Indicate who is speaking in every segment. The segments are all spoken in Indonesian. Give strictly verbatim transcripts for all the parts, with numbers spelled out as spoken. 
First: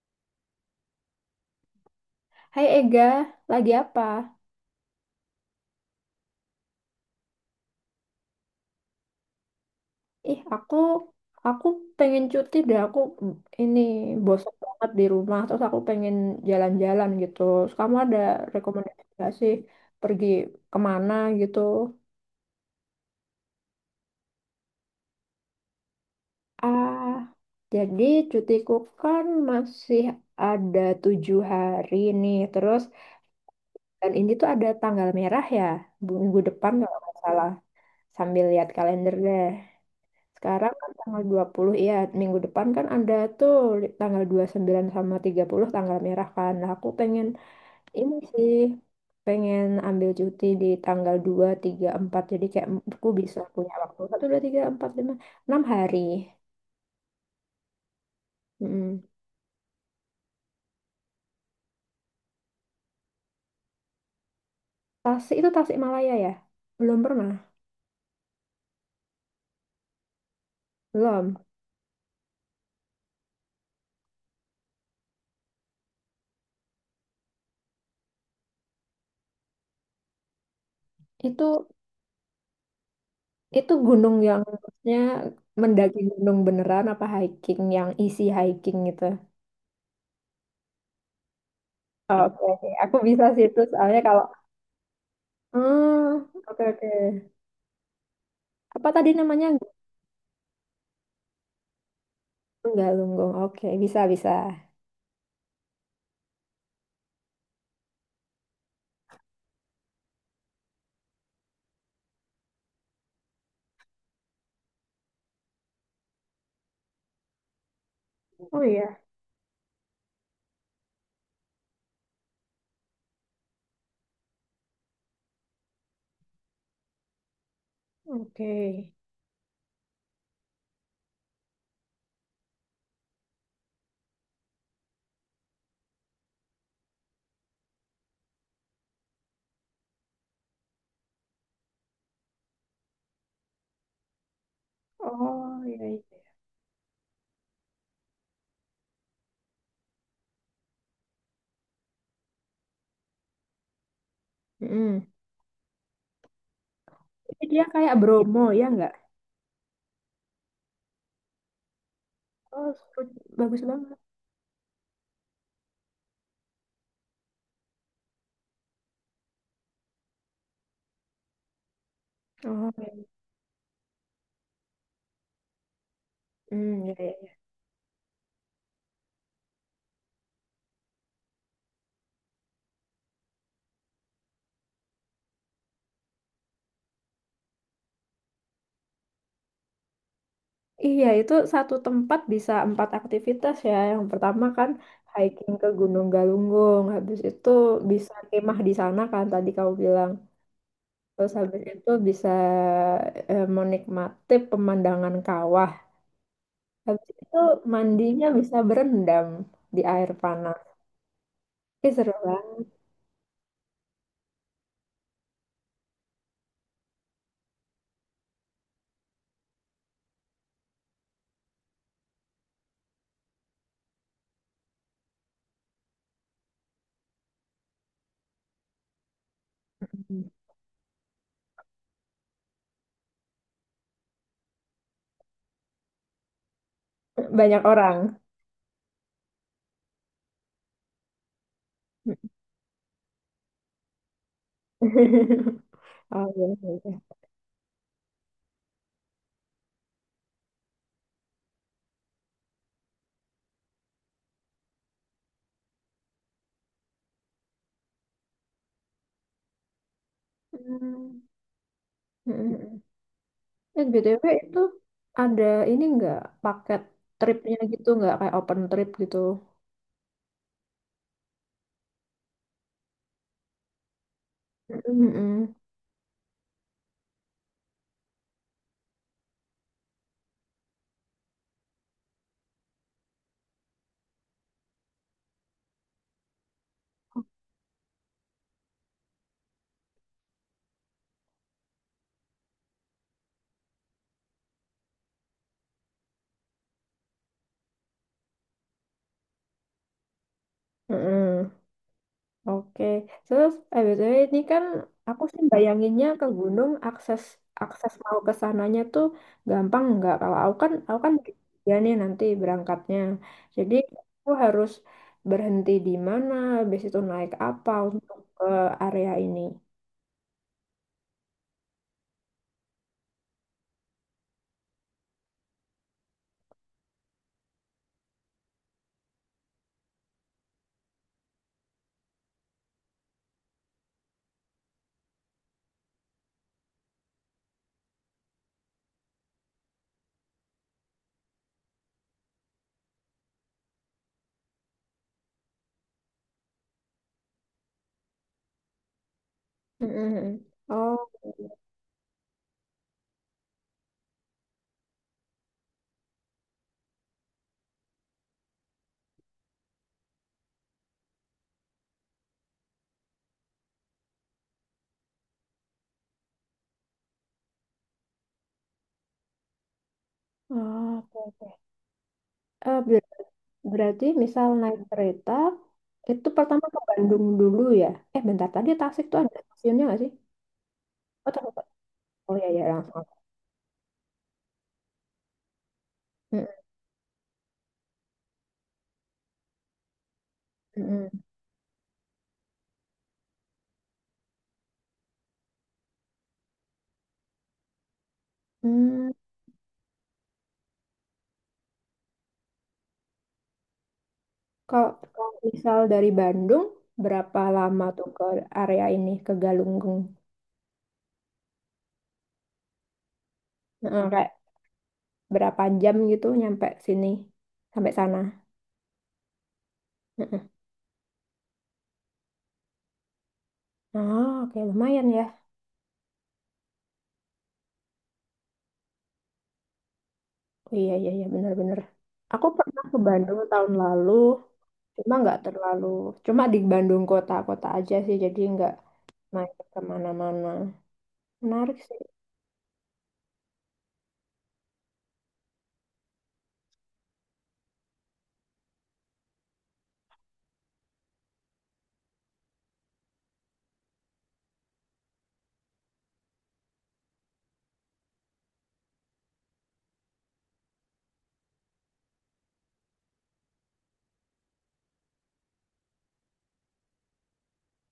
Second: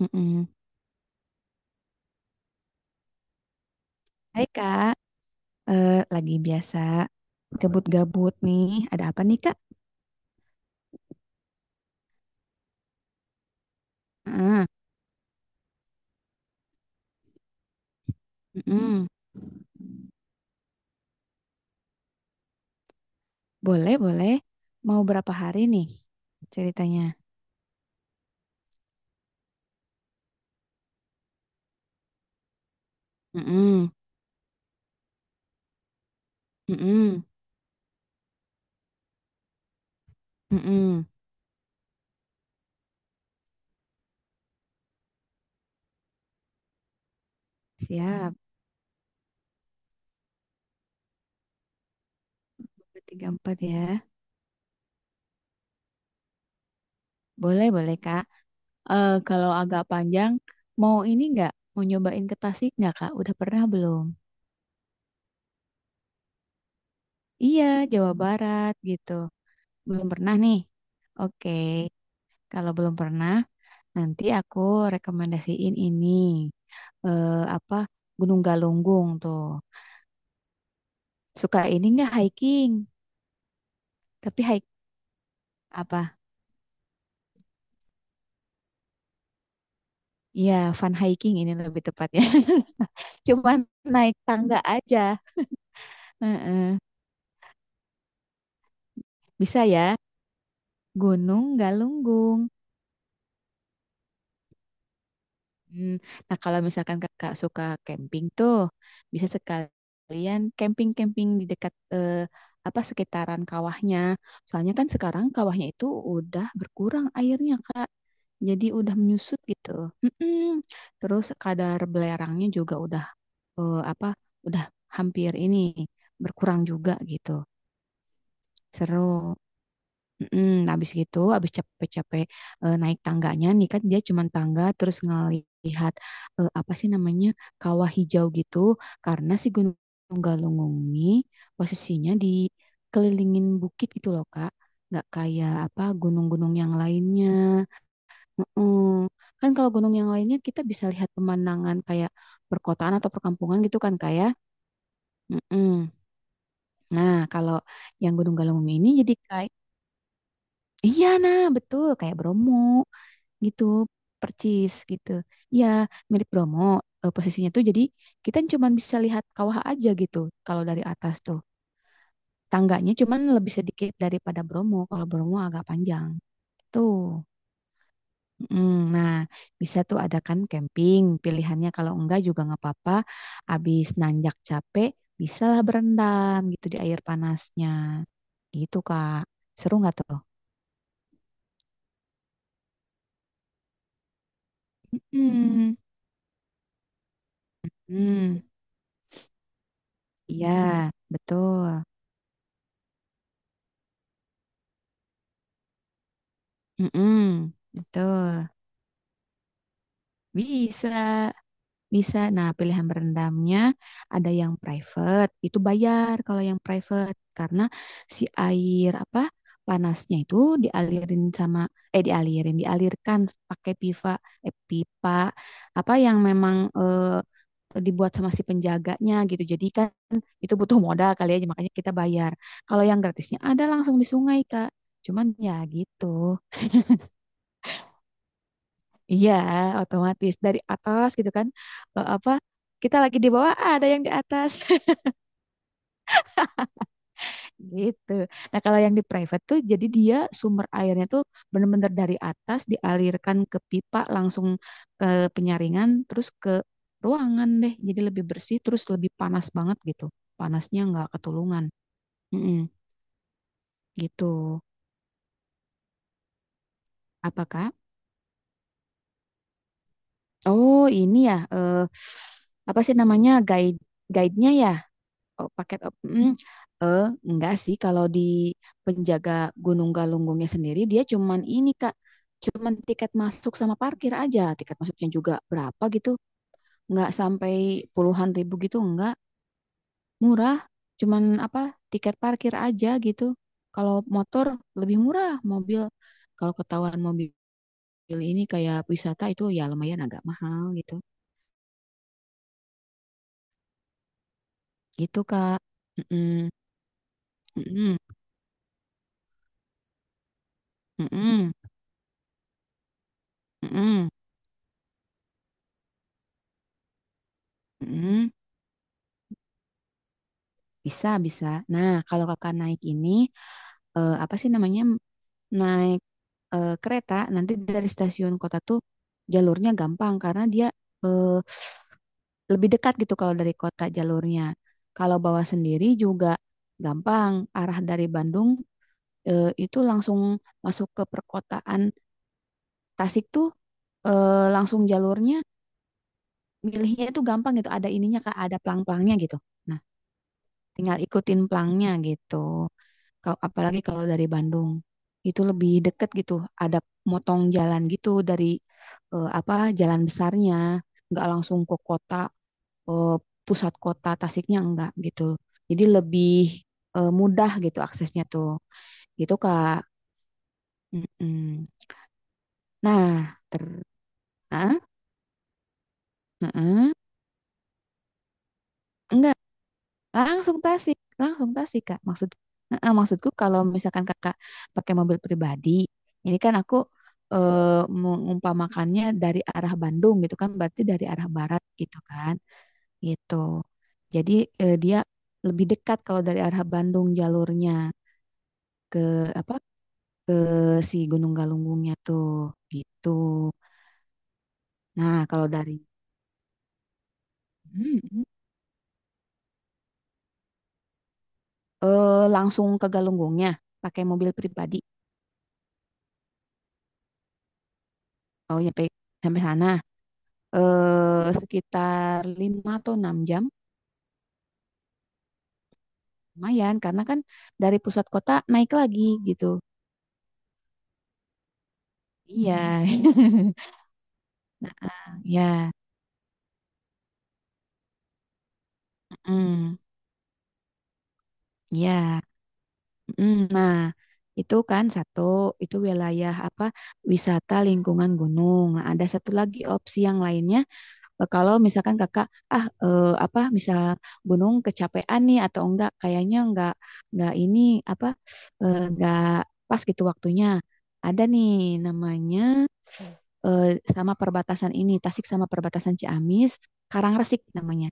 Speaker 1: Mm-mm.
Speaker 2: Hai Ega, lagi apa?
Speaker 1: Hai Kak. Eh, lagi biasa gabut-gabut nih. Ada apa nih Kak?
Speaker 2: Ih, aku aku pengen cuti deh. Aku mm, ini bosan
Speaker 1: Ah,
Speaker 2: banget di rumah. Terus aku pengen jalan-jalan gitu. Terus kamu ada rekomendasi
Speaker 1: Mm-mm.
Speaker 2: nggak sih pergi kemana gitu?
Speaker 1: Boleh, boleh. Mau berapa hari nih ceritanya?
Speaker 2: Ah, jadi cutiku kan masih ada tujuh hari nih. Terus
Speaker 1: Mm-mm.
Speaker 2: dan ini tuh ada tanggal merah ya, bu- minggu depan kalau nggak
Speaker 1: Mm-mm.
Speaker 2: salah. Sambil lihat kalender deh. Sekarang kan
Speaker 1: Mm-mm.
Speaker 2: tanggal dua puluh ya, minggu depan kan ada tuh li- tanggal dua puluh sembilan sama tiga puluh tanggal merah kan. Nah, aku pengen ini
Speaker 1: Siap.
Speaker 2: sih, pengen ambil cuti di tanggal dua tiga empat. Jadi kayak
Speaker 1: Dua,
Speaker 2: aku
Speaker 1: tiga
Speaker 2: bisa
Speaker 1: empat
Speaker 2: punya
Speaker 1: ya.
Speaker 2: waktu satu dua tiga empat lima enam hari.
Speaker 1: Boleh, boleh, Kak.
Speaker 2: Mm-mm.
Speaker 1: Eh, kalau agak panjang, mau ini nggak? Mau nyobain ke Tasik nggak Kak? Udah pernah belum?
Speaker 2: Tasik itu Tasik Malaya ya? Belum pernah.
Speaker 1: Iya, Jawa Barat gitu. Belum pernah nih.
Speaker 2: Belum.
Speaker 1: Oke, kalau belum pernah. Nanti aku rekomendasiin ini, eh, apa, Gunung Galunggung tuh. Suka
Speaker 2: Itu
Speaker 1: ini nggak hiking?
Speaker 2: itu gunung yang
Speaker 1: Tapi hike
Speaker 2: maksudnya mendaki
Speaker 1: apa?
Speaker 2: gunung beneran apa hiking yang isi hiking gitu.
Speaker 1: Iya, fun hiking ini lebih
Speaker 2: Oh,
Speaker 1: tepatnya.
Speaker 2: oke, oke. Aku bisa sih
Speaker 1: Cuman
Speaker 2: itu soalnya
Speaker 1: naik
Speaker 2: kalau.
Speaker 1: tangga aja.
Speaker 2: Oh, oke
Speaker 1: Heeh.
Speaker 2: oke. Apa tadi namanya?
Speaker 1: Bisa ya, Gunung Galunggung.
Speaker 2: Enggak, Lunggong. Oke, bisa bisa.
Speaker 1: Hmm, Nah, kalau misalkan kakak suka camping tuh, bisa sekalian camping-camping di dekat, eh, apa, sekitaran kawahnya. Soalnya kan sekarang kawahnya itu udah berkurang airnya, Kak.
Speaker 2: Oh
Speaker 1: Jadi udah
Speaker 2: iya,
Speaker 1: menyusut gitu. Mm-mm. Terus kadar belerangnya juga udah, eh, apa? Udah hampir ini berkurang juga gitu.
Speaker 2: oke.
Speaker 1: Seru. Mm, habis gitu, habis capek-capek, eh, naik tangganya nih, kan dia cuma tangga, terus ngelihat, eh, apa sih namanya, kawah hijau gitu, karena si Gunung Galunggung ini posisinya dikelilingin bukit gitu loh, Kak. Nggak kayak
Speaker 2: Oh
Speaker 1: apa,
Speaker 2: iya, iya.
Speaker 1: gunung-gunung yang lainnya. Mm-mm. Kan kalau gunung yang lainnya kita bisa lihat pemandangan kayak perkotaan atau perkampungan gitu kan kayak.
Speaker 2: Mm-mm.
Speaker 1: Mm-mm. Nah,
Speaker 2: Jadi
Speaker 1: kalau
Speaker 2: dia kayak
Speaker 1: yang Gunung
Speaker 2: Bromo ya
Speaker 1: Galunggung ini
Speaker 2: nggak?
Speaker 1: jadi kayak, iya, nah betul, kayak Bromo.
Speaker 2: Oh, bagus
Speaker 1: Gitu,
Speaker 2: banget.
Speaker 1: percis gitu ya, milik Bromo, eh, posisinya tuh jadi kita cuman bisa lihat kawah aja gitu kalau dari atas tuh.
Speaker 2: Oh,
Speaker 1: Tangganya
Speaker 2: iya.
Speaker 1: cuman lebih sedikit daripada Bromo, kalau Bromo agak panjang
Speaker 2: Hmm, ya, ya,
Speaker 1: tuh.
Speaker 2: ya.
Speaker 1: Mm, nah, bisa tuh adakan camping pilihannya, kalau enggak juga nggak apa-apa. Abis nanjak capek bisalah berendam gitu di air panasnya, gitu Kak, seru nggak tuh?
Speaker 2: Iya, itu satu tempat bisa empat aktivitas ya. Yang pertama kan hiking ke
Speaker 1: Hmm,
Speaker 2: Gunung Galunggung, habis itu bisa
Speaker 1: hmm,
Speaker 2: kemah di sana kan tadi kamu bilang.
Speaker 1: iya,
Speaker 2: Terus habis
Speaker 1: betul.
Speaker 2: itu bisa eh, menikmati pemandangan kawah. Habis itu
Speaker 1: Mm-mm,
Speaker 2: mandinya
Speaker 1: betul.
Speaker 2: bisa berendam di air panas.
Speaker 1: Bisa,
Speaker 2: Ih, seru
Speaker 1: bisa. Nah,
Speaker 2: banget.
Speaker 1: pilihan berendamnya ada yang private, itu bayar kalau yang private, karena si air, apa, panasnya itu dialirin sama, eh dialirin, dialirkan pakai pipa, eh pipa apa, yang memang, eh, dibuat sama si penjaganya gitu. Jadi kan itu butuh modal kali ya, makanya kita bayar. Kalau yang gratisnya ada langsung di sungai, Kak. Cuman ya gitu.
Speaker 2: Banyak orang.
Speaker 1: Iya, otomatis dari atas gitu kan. Eh, apa, kita lagi di bawah, ah, ada yang di atas
Speaker 2: Oh, iya, iya.
Speaker 1: gitu. Nah, kalau yang di private tuh jadi dia sumber airnya tuh bener-bener dari atas dialirkan ke pipa langsung ke penyaringan terus ke ruangan deh. Jadi lebih bersih terus lebih panas banget gitu. Panasnya nggak
Speaker 2: Hmm.
Speaker 1: ketulungan. Mm-mm,
Speaker 2: Mm-mm. Eh,
Speaker 1: gitu.
Speaker 2: B T W itu ada ini nggak paket tripnya
Speaker 1: Apakah?
Speaker 2: gitu nggak kayak open trip gitu?
Speaker 1: Oh, ini ya, eh, apa sih namanya, guide guide-nya ya? Oh,
Speaker 2: Mm-mm.
Speaker 1: paket op- mm, eh enggak sih, kalau di penjaga Gunung Galunggungnya sendiri, dia cuman ini Kak, cuman tiket masuk sama parkir aja. Tiket masuknya juga berapa gitu, enggak sampai puluhan ribu gitu, enggak, murah, cuman apa, tiket parkir aja gitu. Kalau motor lebih murah, mobil, kalau ketahuan mobil ini kayak wisata itu ya lumayan agak mahal gitu,
Speaker 2: Mm-mm. Oke, terus eh, B T W ini kan
Speaker 1: gitu
Speaker 2: aku sih
Speaker 1: Kak.
Speaker 2: bayanginnya ke
Speaker 1: Mm-mm.
Speaker 2: gunung akses akses
Speaker 1: Mm-mm.
Speaker 2: mau ke sananya tuh gampang nggak? Kalau aku kan aku kan
Speaker 1: Mm-mm.
Speaker 2: ya nih nanti berangkatnya, jadi
Speaker 1: Mm-mm.
Speaker 2: aku harus berhenti di mana, habis itu naik apa untuk
Speaker 1: Mm-mm.
Speaker 2: ke area ini.
Speaker 1: Bisa, bisa. Nah, kalau kakak naik ini, eh, apa sih namanya, naik, eh, kereta, nanti dari stasiun kota tuh jalurnya gampang, karena dia, eh, lebih dekat gitu kalau dari kota jalurnya. Kalau bawa sendiri juga gampang, arah dari Bandung, eh, itu langsung masuk ke perkotaan Tasik tuh, eh, langsung jalurnya, milihnya itu gampang gitu, ada ininya kak, ada pelang-pelangnya gitu. Nah,
Speaker 2: Mm-mm.
Speaker 1: tinggal
Speaker 2: Oh,
Speaker 1: ikutin pelangnya gitu. Ka- apalagi kalau dari Bandung itu lebih deket gitu, ada motong jalan gitu dari, eh, apa, jalan besarnya, nggak langsung ke kota, eh, pusat kota Tasiknya enggak gitu, jadi lebih, eh, mudah gitu aksesnya tuh, gitu Kak.
Speaker 2: ah, oke oke.
Speaker 1: Mm-mm.
Speaker 2: Eh, ber-
Speaker 1: Nah, ter
Speaker 2: berarti misal
Speaker 1: ah,
Speaker 2: naik kereta itu pertama ke
Speaker 1: mm-mm.
Speaker 2: Bandung dulu ya? Eh bentar tadi Tasik tuh
Speaker 1: Enggak,
Speaker 2: ada stasiunnya nggak sih?
Speaker 1: langsung Tasik,
Speaker 2: Oh,
Speaker 1: langsung
Speaker 2: ternyata-
Speaker 1: Tasik, Kak. Maksud
Speaker 2: oh ya ya
Speaker 1: Heeh,
Speaker 2: langsung.
Speaker 1: maksudku kalau misalkan Kakak pakai mobil pribadi, ini kan aku, eh, mengumpamakannya dari arah Bandung gitu kan, berarti dari
Speaker 2: Mm-mm.
Speaker 1: arah barat gitu kan. Gitu. Jadi, eh, dia lebih dekat kalau dari arah Bandung jalurnya ke
Speaker 2: Hmm,
Speaker 1: apa? Ke si Gunung Galunggungnya tuh, gitu.
Speaker 2: Kalau
Speaker 1: Nah,
Speaker 2: kalau
Speaker 1: kalau dari,
Speaker 2: misal dari Bandung, berapa lama
Speaker 1: hmm,
Speaker 2: tuh
Speaker 1: hmm,
Speaker 2: ke area ini, ke Galunggung?
Speaker 1: eh, langsung ke Galunggungnya pakai
Speaker 2: Heeh, kayak
Speaker 1: mobil pribadi.
Speaker 2: berapa jam gitu nyampe sini, sampai sana?
Speaker 1: Oh, nyampe, sampai sana.
Speaker 2: Heeh.
Speaker 1: Eh, sekitar lima atau enam jam.
Speaker 2: Oh, oke lumayan ya.
Speaker 1: Lumayan, karena kan dari pusat kota naik lagi gitu.
Speaker 2: Oh, iya, iya, iya, bener-bener. Aku
Speaker 1: Iya,
Speaker 2: pernah ke Bandung tahun lalu, cuma nggak
Speaker 1: ya,
Speaker 2: terlalu, cuma di Bandung kota-kota aja sih, jadi nggak main
Speaker 1: mm,
Speaker 2: kemana-mana. Menarik sih.
Speaker 1: ya. Mm. Nah, itu kan satu, itu wilayah apa, wisata lingkungan gunung. Nah, ada satu lagi opsi yang lainnya. eh, Kalau misalkan kakak, ah, eh, apa, misal gunung kecapean nih atau enggak, kayaknya enggak, enggak ini apa, eh, enggak pas gitu waktunya. Ada nih namanya. eh, Sama perbatasan ini, Tasik sama perbatasan Ciamis, Karangresik namanya.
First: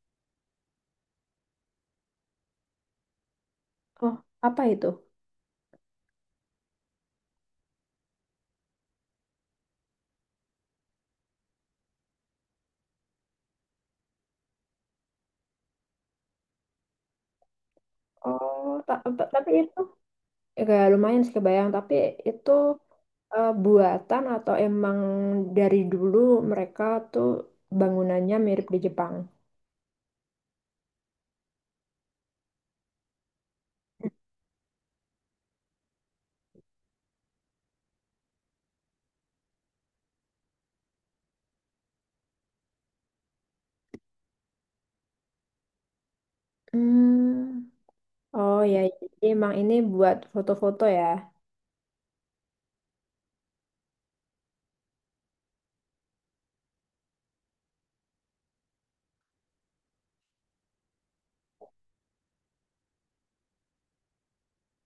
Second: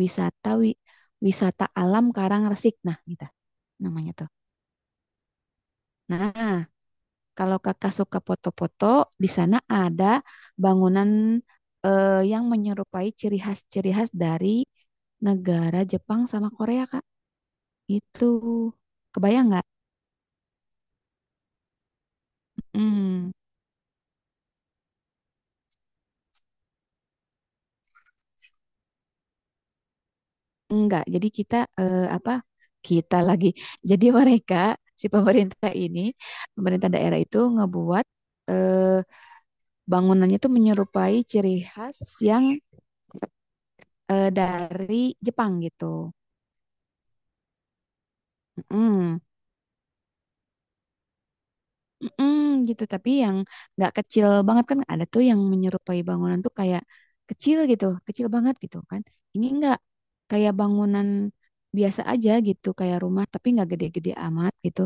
Speaker 1: Wisata wi- Wisata alam Karangresik. Nah, gitu namanya
Speaker 2: Oh,
Speaker 1: tuh.
Speaker 2: apa itu?
Speaker 1: Nah, kalau Kakak suka foto-foto, di sana ada bangunan, eh, yang menyerupai ciri khas-ciri khas dari negara Jepang sama Korea, Kak. Itu
Speaker 2: Oh, ta- ta-
Speaker 1: kebayang
Speaker 2: tapi
Speaker 1: nggak?
Speaker 2: itu. Ya, kayak lumayan sih kebayang, tapi itu
Speaker 1: Hmm.
Speaker 2: eh, buatan atau emang dari dulu mereka tuh bangunannya mirip di Jepang?
Speaker 1: Enggak, jadi kita, eh, apa? Kita lagi. Jadi mereka, si pemerintah ini, pemerintah daerah itu ngebuat, eh, bangunannya tuh menyerupai ciri khas yang, eh, dari Jepang gitu.
Speaker 2: Hmm. Oh ya,
Speaker 1: Mm,
Speaker 2: jadi emang ini buat foto-foto ya.
Speaker 1: mm, Gitu. Tapi yang nggak kecil banget kan ada tuh yang menyerupai bangunan tuh kayak kecil gitu, kecil banget gitu kan. Ini enggak kayak bangunan biasa aja gitu, kayak rumah tapi nggak gede-gede amat gitu.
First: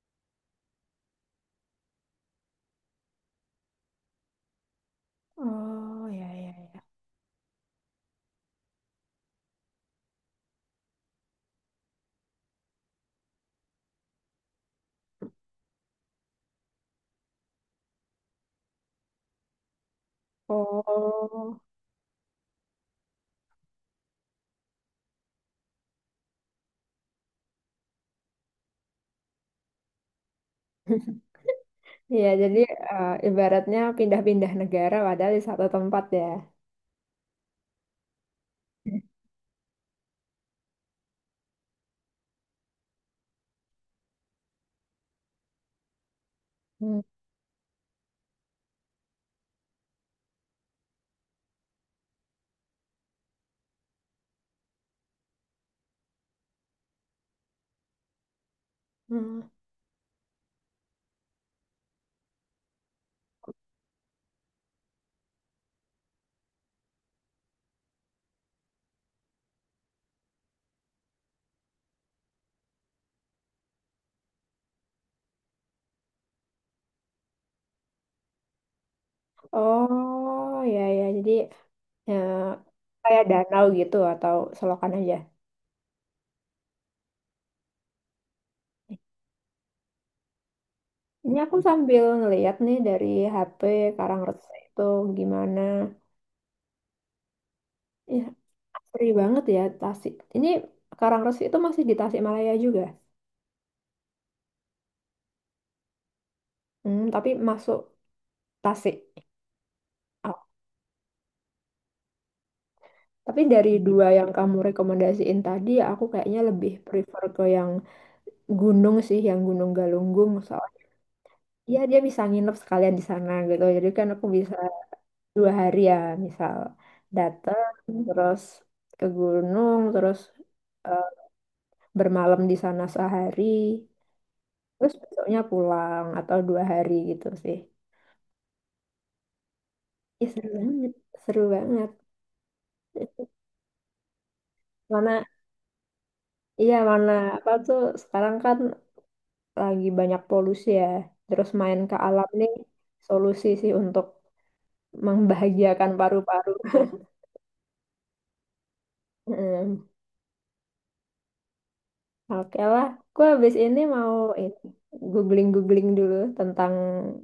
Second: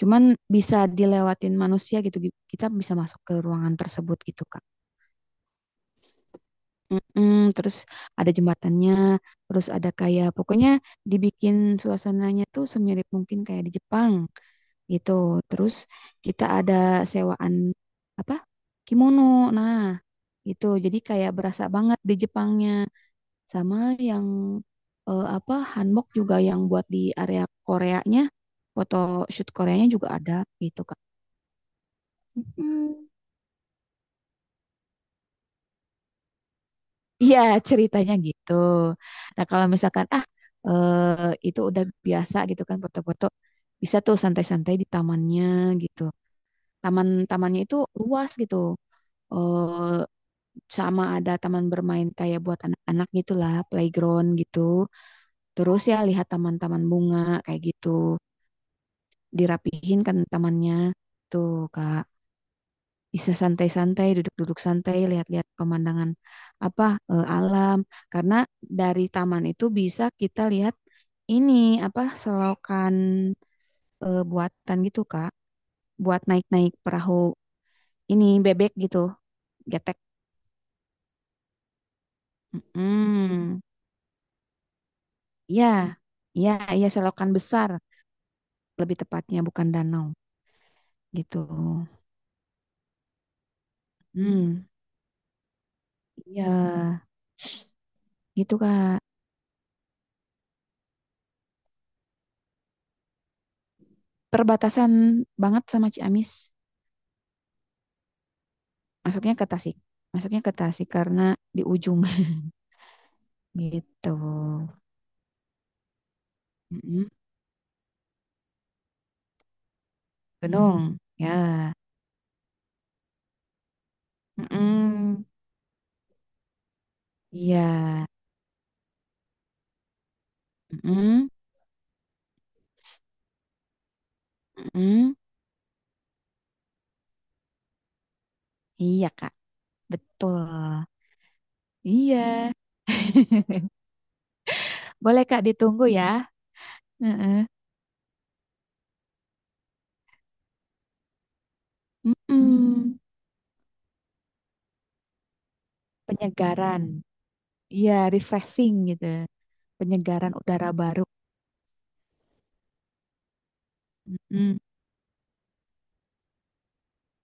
Speaker 1: Cuman bisa dilewatin manusia gitu. gi- Kita bisa masuk ke ruangan tersebut gitu, Kak.
Speaker 2: Oh ya ya ya.
Speaker 1: Mm-mm. Terus ada jembatannya, terus ada kayak pokoknya dibikin suasananya tuh semirip mungkin kayak di Jepang gitu. Terus kita ada sewaan apa? Kimono. Nah, gitu. Jadi kayak
Speaker 2: Oh.
Speaker 1: berasa banget di Jepangnya, sama yang, eh, apa, hanbok juga yang buat di area Koreanya, foto shoot Koreanya juga ada gitu, Kak.
Speaker 2: Ya, jadi
Speaker 1: Mm-mm.
Speaker 2: eh, ibaratnya pindah-pindah negara padahal di satu tempat ya.
Speaker 1: Iya, ceritanya gitu. Nah, kalau misalkan, ah eh, itu udah biasa gitu kan foto-foto, bisa tuh santai-santai di tamannya gitu.
Speaker 2: Hmm.
Speaker 1: Taman-tamannya itu luas gitu. Eh Sama ada taman bermain kayak buat anak-anak gitulah, playground gitu. Terus ya lihat taman-taman bunga kayak gitu.
Speaker 2: Hmm.
Speaker 1: Dirapihin kan tamannya. Tuh, Kak, bisa santai-santai, duduk-duduk santai, lihat-lihat pemandangan, apa, eh, alam. Karena dari taman itu bisa kita lihat ini, apa, selokan, eh, buatan gitu Kak, buat naik-naik perahu ini, bebek gitu, getek.
Speaker 2: Oh ya ya, jadi ya, kayak
Speaker 1: mm
Speaker 2: danau gitu atau selokan aja.
Speaker 1: Ya, ya, ya, selokan besar lebih tepatnya, bukan danau
Speaker 2: Ini
Speaker 1: gitu.
Speaker 2: aku sambil ngeliat nih dari H P Karangresi
Speaker 1: Hmm,
Speaker 2: itu gimana.
Speaker 1: ya,
Speaker 2: Ya,
Speaker 1: gitu Kak.
Speaker 2: asri banget ya Tasik. Ini Karangresi itu masih di Tasikmalaya juga.
Speaker 1: Perbatasan banget sama Ciamis.
Speaker 2: Hmm, tapi masuk Tasik.
Speaker 1: Masuknya ke Tasik.
Speaker 2: Oh,
Speaker 1: Masuknya ke Tasik karena di ujung
Speaker 2: tapi dari dua
Speaker 1: gitu.
Speaker 2: yang kamu rekomendasiin tadi, aku kayaknya lebih
Speaker 1: Mm-mm.
Speaker 2: prefer ke yang gunung sih, yang Gunung Galunggung. Soalnya
Speaker 1: Gunung. Ya.
Speaker 2: ya dia bisa nginep sekalian di sana gitu. Jadi kan aku bisa
Speaker 1: Mm-mm.
Speaker 2: dua hari ya, misal
Speaker 1: Iya.
Speaker 2: datang terus ke gunung terus eh,
Speaker 1: Mm-mm.
Speaker 2: bermalam di sana sehari, terus
Speaker 1: Mm-mm.
Speaker 2: besoknya pulang atau dua hari gitu sih.
Speaker 1: Iya, Kak.
Speaker 2: Ih, seru
Speaker 1: Betul.
Speaker 2: banget, seru banget.
Speaker 1: Iya. Boleh,
Speaker 2: Mana,
Speaker 1: Kak, ditunggu ya.
Speaker 2: iya mana
Speaker 1: Heeh.
Speaker 2: apa tuh sekarang kan lagi banyak polusi ya. Terus main ke alam nih
Speaker 1: Mm-mm.
Speaker 2: solusi sih untuk membahagiakan paru-paru.
Speaker 1: Penyegaran. Iya, refreshing gitu.
Speaker 2: Hmm,
Speaker 1: Penyegaran udara baru.
Speaker 2: Oke lah, gue habis ini mau ini
Speaker 1: Mm-mm.
Speaker 2: googling-googling dulu tentang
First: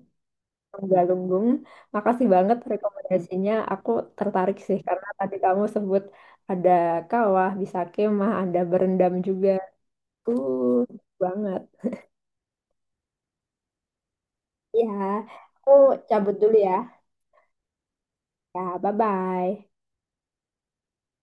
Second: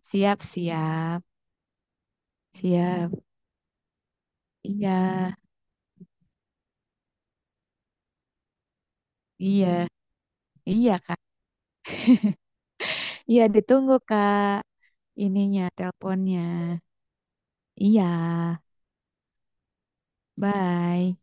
Speaker 1: Siap, siap.
Speaker 2: Galunggung. Makasih banget
Speaker 1: Siap.
Speaker 2: rekomendasinya. Aku tertarik sih
Speaker 1: Iya.
Speaker 2: karena tadi kamu sebut ada kawah, bisa kemah, ada berendam juga.
Speaker 1: Iya.
Speaker 2: Uh,
Speaker 1: Iya, Kak.
Speaker 2: banget.
Speaker 1: Iya, ditunggu, Kak.
Speaker 2: Ya,
Speaker 1: Ininya,
Speaker 2: aku cabut
Speaker 1: teleponnya.
Speaker 2: dulu ya.
Speaker 1: Iya,
Speaker 2: Ya, bye-bye.
Speaker 1: bye.